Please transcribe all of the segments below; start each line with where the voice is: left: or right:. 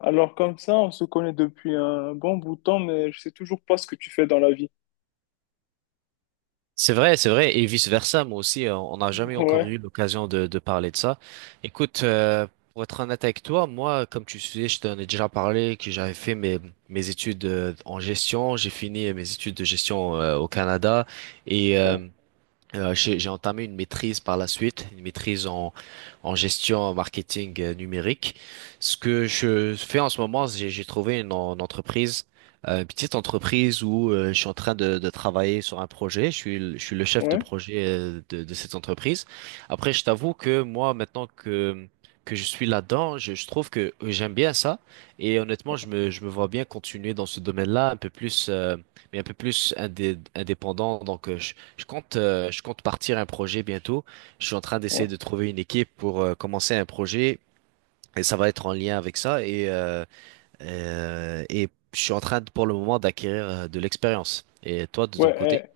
left: Alors comme ça, on se connaît depuis un bon bout de temps, mais je sais toujours pas ce que tu fais dans la vie.
right: C'est vrai, et vice-versa, moi aussi, on n'a jamais encore
left: Ouais,
right: eu l'occasion de parler de ça. Écoute, pour être honnête avec toi, moi, comme tu sais, je t'en ai déjà parlé, que j'avais fait mes études en gestion, j'ai fini mes études de gestion au Canada, et euh,
left: ouais,
right: euh, j'ai entamé une maîtrise par la suite, une maîtrise en gestion marketing numérique. Ce que je fais en ce moment, j'ai trouvé une entreprise, une petite entreprise où je suis en train de travailler sur un projet. Je suis le chef de
left: ouais,
right: projet de cette entreprise. Après, je t'avoue que moi, maintenant que je suis là-dedans, je trouve que j'aime bien ça. Et honnêtement, je me vois bien continuer dans ce domaine-là, un peu plus, mais un peu plus indépendant. Donc, je compte partir un projet bientôt. Je suis en train d'essayer
left: ouais.
right: de trouver une équipe pour commencer un projet et ça va être en lien avec ça. Et je suis en train pour le moment d'acquérir de l'expérience. Et toi, de ton côté?
left: Ouais,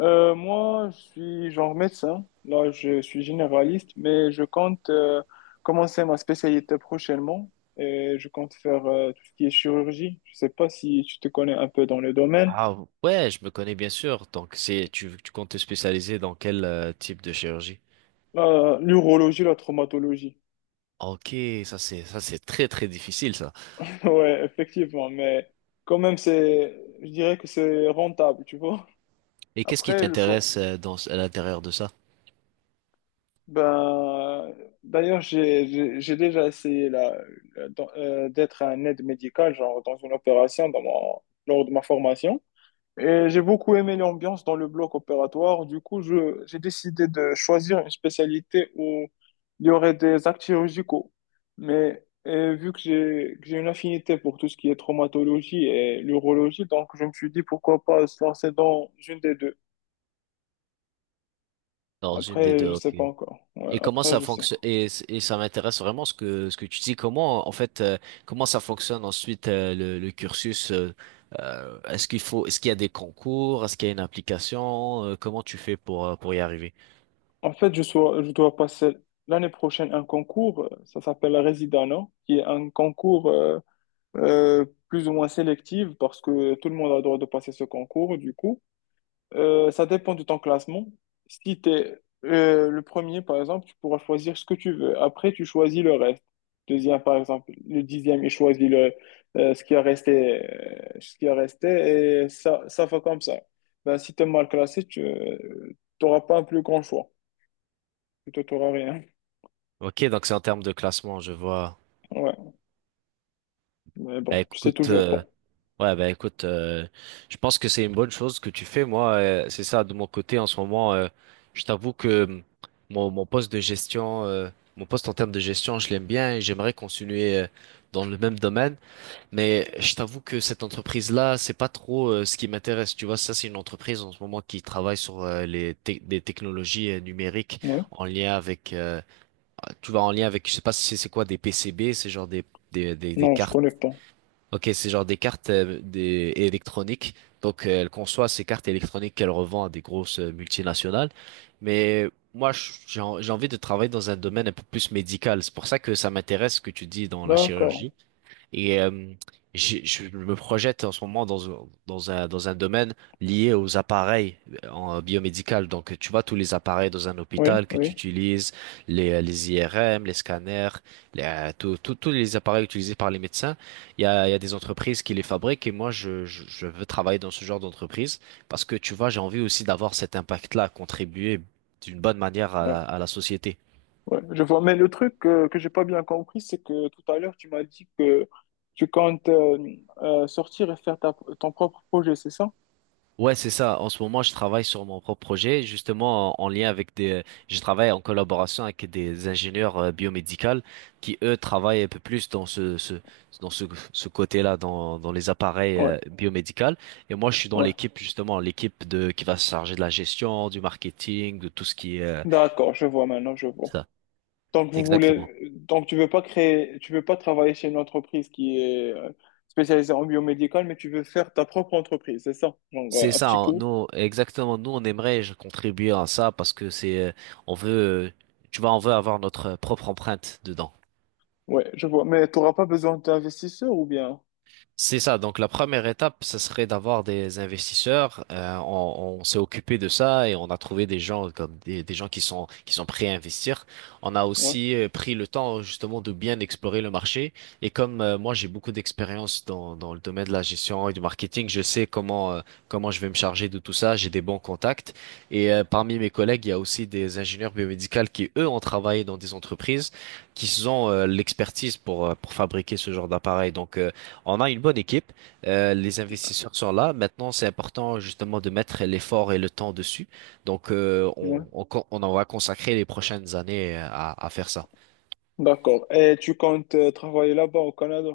left: eh, euh, moi, je suis genre médecin. Là, je suis généraliste, mais je compte commencer ma spécialité prochainement et je compte faire tout ce qui est chirurgie. Je sais pas si tu te connais un peu dans le domaine.
right: Ah ouais, je me connais bien sûr. Donc c'est, tu comptes te spécialiser dans quel type de chirurgie?
left: La- L'urologie, la traumatologie.
right: Ok, ça c'est très très difficile ça.
left: Ouais, effectivement, mais quand même, c'est, je dirais que c'est rentable, tu vois.
right: Et qu'est-ce qui
left: Après, le choix.
right: t'intéresse dans à l'intérieur de ça?
left: Ben, d'ailleurs, j'ai déjà essayé d'être un aide médical, genre dans une opération, lors de ma formation. Et j'ai beaucoup aimé l'ambiance dans le bloc opératoire. Du coup, j'ai décidé de choisir une spécialité où il y aurait des actes chirurgicaux. Mais vu que j'ai une affinité pour tout ce qui est traumatologie et l'urologie, donc je me suis dit pourquoi pas se lancer dans une des deux.
right: Dans une des
left: Après,
right: deux,
left: je sais
right: ok.
left: pas encore. Ouais,
right: Et comment
left: après,
right: ça
left: je sais.
right: fonctionne et ça m'intéresse vraiment ce que tu dis. Comment en fait comment ça fonctionne ensuite le cursus est-ce qu'il y a des concours, est-ce qu'il y a une application, comment tu fais pour y arriver?
left: En fait, je dois passer l'année prochaine un concours, ça s'appelle la Residana, qui est un concours plus ou moins sélectif parce que tout le monde a le droit de passer ce concours, du coup. Ça dépend de ton classement. Si tu es le premier, par exemple, tu pourras choisir ce que tu veux. Après, tu choisis le reste. Deuxième, par exemple, le dixième, il choisit ce qui a resté, et ça va comme ça. Ben, si tu es mal classé, tu n'auras pas un plus grand choix plutôt torarien.
right: Ok, donc c'est en termes de classement, je vois.
left: Ouais, mais bon, je sais
right: Écoute,
left: toujours pas.
right: ouais, bah écoute, je pense que c'est une bonne chose que tu fais. Moi, c'est ça, de mon côté, en ce moment, je t'avoue que mon poste de gestion, mon poste en termes de gestion, je l'aime bien et j'aimerais continuer dans le même domaine. Mais je t'avoue que cette entreprise-là, c'est pas trop ce qui m'intéresse. Tu vois, ça, c'est une entreprise en ce moment qui travaille sur des technologies numériques
left: Oui.
right: en lien avec, tu vois, en lien avec, je sais pas si c'est quoi, des PCB, c'est genre des
left: Non, je
right: cartes.
left: connais pas.
right: Ok, c'est genre des cartes électroniques. Donc, elle conçoit ces cartes électroniques qu'elle revend à des grosses multinationales. Mais moi, j'ai j'ai envie de travailler dans un domaine un peu plus médical. C'est pour ça que ça m'intéresse ce que tu dis dans la
left: D'accord.
right: chirurgie. Et je me projette en ce moment dans un domaine lié aux appareils en biomédical. Donc, tu vois, tous les appareils dans un
left: Oui,
right: hôpital que
left: oui,
right: tu utilises, les IRM, les scanners, tous les appareils utilisés par les médecins, il y a des entreprises qui les fabriquent et moi, je veux travailler dans ce genre d'entreprise parce que, tu vois, j'ai envie aussi d'avoir cet impact-là, contribuer d'une bonne manière
left: ouais,
right: à la société.
left: ouais. Je vois. Mais le truc que j'ai pas bien compris, c'est que tout à l'heure, tu m'as dit que tu comptes sortir et faire ton propre projet, c'est ça?
right: Ouais, c'est ça. En ce moment, je travaille sur mon propre projet, justement en lien avec des. Je travaille en collaboration avec des ingénieurs biomédicaux qui, eux, travaillent un peu plus dans dans ce, ce côté-là, dans les appareils
left: Ouais,
right: biomédicaux. Et moi, je suis dans
left: ouais.
right: l'équipe justement, l'équipe de qui va se charger de la gestion, du marketing, de tout ce qui est
left: D'accord, je vois maintenant, je vois.
right: ça.
left: Donc vous
right: Exactement.
left: voulez, donc tu veux pas créer, tu veux pas travailler chez une entreprise qui est spécialisée en biomédical, mais tu veux faire ta propre entreprise, c'est ça? Genre
right: C'est
left: un
right: ça.
left: petit
right: Hein.
left: coup.
right: Nous, exactement. Nous, on aimerait je, contribuer à ça parce que c'est, on veut, euh, tu vois, on veut avoir notre propre empreinte dedans.
left: Ouais, je vois. Mais tu n'auras pas besoin d'investisseurs ou bien?
right: C'est ça. Donc la première étape, ce serait d'avoir des investisseurs. On s'est occupé de ça et on a trouvé des gens comme des gens qui sont prêts à investir. On a
left: Ouais,
right: aussi pris le temps justement de bien explorer le marché. Et comme moi j'ai beaucoup d'expérience dans le domaine de la gestion et du marketing, je sais comment comment je vais me charger de tout ça. J'ai des bons contacts. Et parmi mes collègues, il y a aussi des ingénieurs biomédicaux qui eux ont travaillé dans des entreprises qui ont l'expertise pour fabriquer ce genre d'appareil. Donc on a une bonne équipe, les investisseurs sont là. Maintenant, c'est important justement de mettre l'effort et le temps dessus. Donc,
left: ouais.
right: on en va consacrer les prochaines années à faire ça.
left: D'accord. Et tu comptes travailler là-bas au Canada?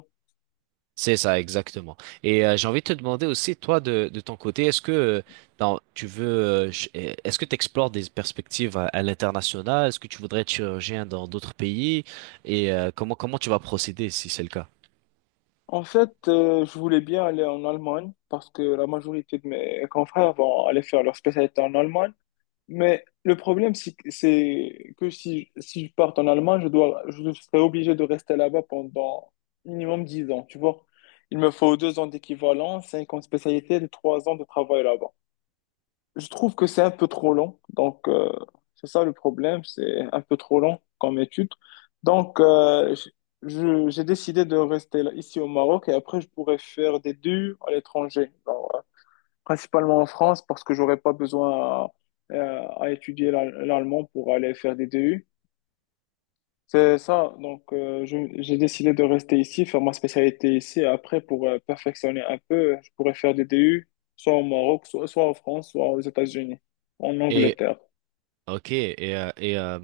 right: C'est ça, exactement. Et j'ai envie de te demander aussi, toi, de ton côté, est-ce que est-ce que tu explores des perspectives à l'international? Est-ce que tu voudrais être chirurgien dans d'autres pays? Et comment tu vas procéder si c'est le cas?
left: En fait, je voulais bien aller en Allemagne parce que la majorité de mes confrères vont aller faire leur spécialité en Allemagne. Mais le problème, c'est que si, si je parte en Allemagne, je serai obligé de rester là-bas pendant minimum 10 ans, tu vois. Il me faut 2 ans d'équivalent, 5 ans de spécialité, et 3 ans de travail là-bas. Je trouve que c'est un peu trop long. Donc, c'est ça le problème, c'est un peu trop long comme étude. Donc, j'ai décidé de rester là, ici au Maroc et après, je pourrais faire des deux à l'étranger principalement en France parce que j'aurais pas besoin à étudier l'allemand pour aller faire des DU. C'est ça, donc j'ai décidé de rester ici, faire ma spécialité ici. Et après, pour perfectionner un peu, je pourrais faire des DU soit au Maroc, soit en France, soit aux États-Unis, en
right: Et
left: Angleterre.
right: ok, et euh, et, euh,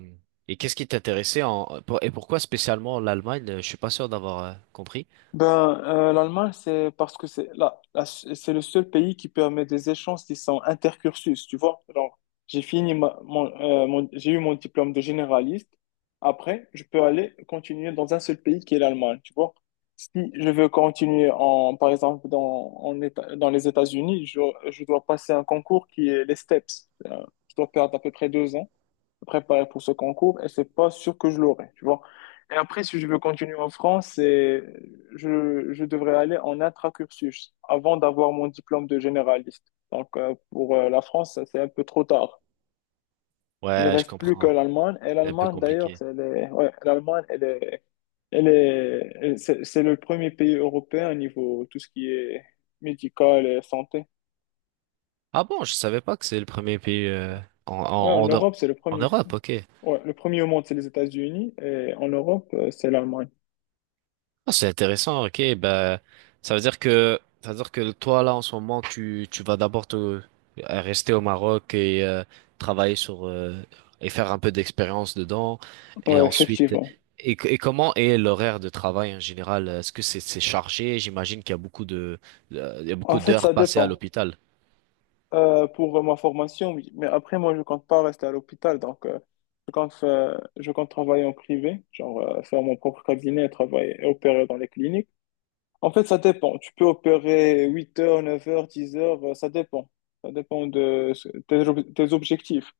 right: et qu'est-ce qui t'intéressait en pour- et pourquoi spécialement l'Allemagne? Je suis pas sûr d'avoir compris.
left: Ben, l'Allemagne, c'est parce que c'est là, c'est le seul pays qui permet des échanges qui sont intercursus, tu vois. Genre, j'ai fini ma- mon, mon- j'ai eu mon diplôme de généraliste. Après, je peux aller continuer dans un seul pays qui est l'Allemagne, tu vois. Si je veux continuer en, par exemple, dans, en Éta- dans les États-Unis, je dois passer un concours qui est les STEPS. Je dois perdre à peu près 2 ans préparer pour ce concours et c'est pas sûr que je l'aurai, tu vois. Et après, si je veux continuer en France, je devrais aller en intracursus avant d'avoir mon diplôme de généraliste. Donc, pour la France, ça, c'est un peu trop tard. Il ne
right: Ouais, je
left: reste plus que
right: comprends.
left: l'Allemagne. Et
right: C'est un peu
left: l'Allemagne, d'ailleurs,
right: compliqué.
left: ouais, l'Allemagne, elle est, elle est, elle- c'est le premier pays européen au niveau tout ce qui est médical et santé.
right: Ah bon, je savais pas que c'est le premier pays en
left: Ouais, en
right: en en, Eu-
left: Europe, c'est le
right: en
left: premier.
right: Europe. Ok.
left: Ouais, le premier au monde, c'est les États-Unis. Et en Europe, c'est l'Allemagne.
right: Ah, c'est intéressant, ok. Ben, ça veut dire que, ça veut dire que toi, là, en ce moment, tu vas d'abord rester au Maroc et travailler sur, et faire un peu d'expérience dedans. Et
left: Ouais,
right: ensuite,
left: effectivement.
right: et comment est l'horaire de travail en général? Est-ce que c'est chargé? J'imagine qu'il y a beaucoup de, il y a
left: En
right: beaucoup
left: fait,
right: d'heures
left: ça
right: passées à
left: dépend.
right: l'hôpital.
left: Pour ma formation, oui. Mais après, moi, je compte pas rester à l'hôpital. Donc, je compte travailler en privé, genre faire mon propre cabinet, travailler et opérer dans les cliniques. En fait, ça dépend. Tu peux opérer 8 heures, 9 heures, 10 heures, ça dépend. Ça dépend de tes objectifs.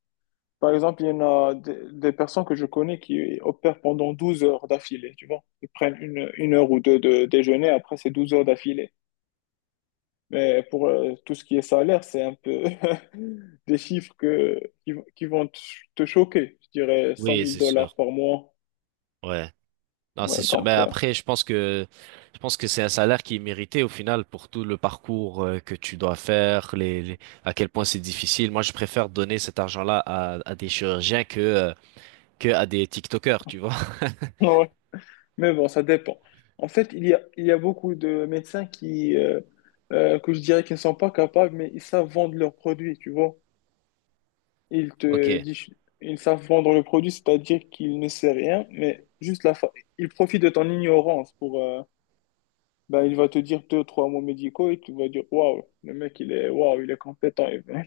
left: Par exemple, il y en a des personnes que je connais qui opèrent pendant 12 heures d'affilée, tu vois. Ils prennent une heure ou deux de déjeuner, après c'est 12 heures d'affilée. Mais pour tout ce qui est salaire, c'est un peu des chiffres qui vont te choquer. Je dirais cent
right: Oui,
left: mille
right: c'est sûr.
left: dollars par mois.
right: Ouais. Non, c'est
left: Ouais,
right: sûr.
left: donc,
right: Ben après, je pense que c'est un salaire qui est mérité au final pour tout le parcours que tu dois faire, à quel point c'est difficile. Moi, je préfère donner cet argent-là à des chirurgiens que à des TikTokers, tu vois.
left: ouais. Mais bon, ça dépend. En fait, il y a beaucoup de médecins que je dirais qu'ils ne sont pas capables, mais ils savent vendre leurs produits, tu vois. Ils te
right: Ok.
left: disent, ils savent vendre le produit, c'est-à-dire qu'ils ne sait rien, mais juste la fa... ils profitent de ton ignorance pour, ben, il va te dire deux, trois mots médicaux et tu vas dire, waouh, le mec, il est, waouh, il est compétent. Et ben,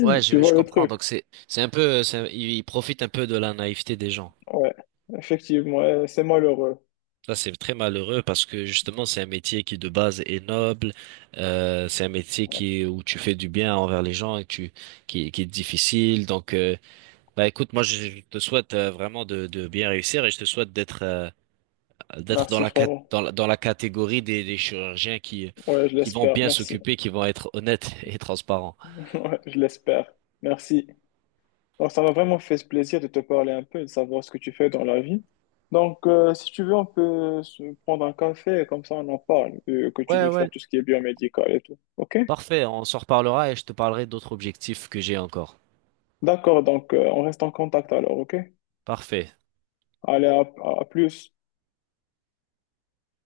right: Ouais,
left: tu vois
right: je
left: le
right: comprends.
left: truc?
right: Donc c'est ils profitent un peu de la naïveté des gens.
left: Ouais, effectivement, ouais, c'est malheureux.
right: Ça, c'est très malheureux parce que justement, c'est un métier qui de base est noble. C'est un métier
left: Ouais.
right: qui où tu fais du bien envers les gens et tu qui est difficile. Donc bah écoute, moi je te souhaite vraiment de bien réussir et je te souhaite d'être d'être dans
left: Merci,
right: la, cat-
left: frérot.
right: dans la catégorie des chirurgiens
left: Ouais, je
right: qui vont
left: l'espère.
right: bien
left: Merci.
right: s'occuper, qui vont être honnêtes et transparents.
left: Ouais, je l'espère. Merci. Donc, ça m'a vraiment fait ce plaisir de te parler un peu et de savoir ce que tu fais dans la vie. Donc, si tu veux, on peut se prendre un café et comme ça on en parle, que tu
right: Ouais,
left: veux faire
right: ouais.
left: tout ce qui est biomédical et tout. OK?
right: Parfait, on s'en reparlera et je te parlerai d'autres objectifs que j'ai encore.
left: D'accord, donc on reste en contact alors, OK?
right: Parfait.
left: Allez, à plus.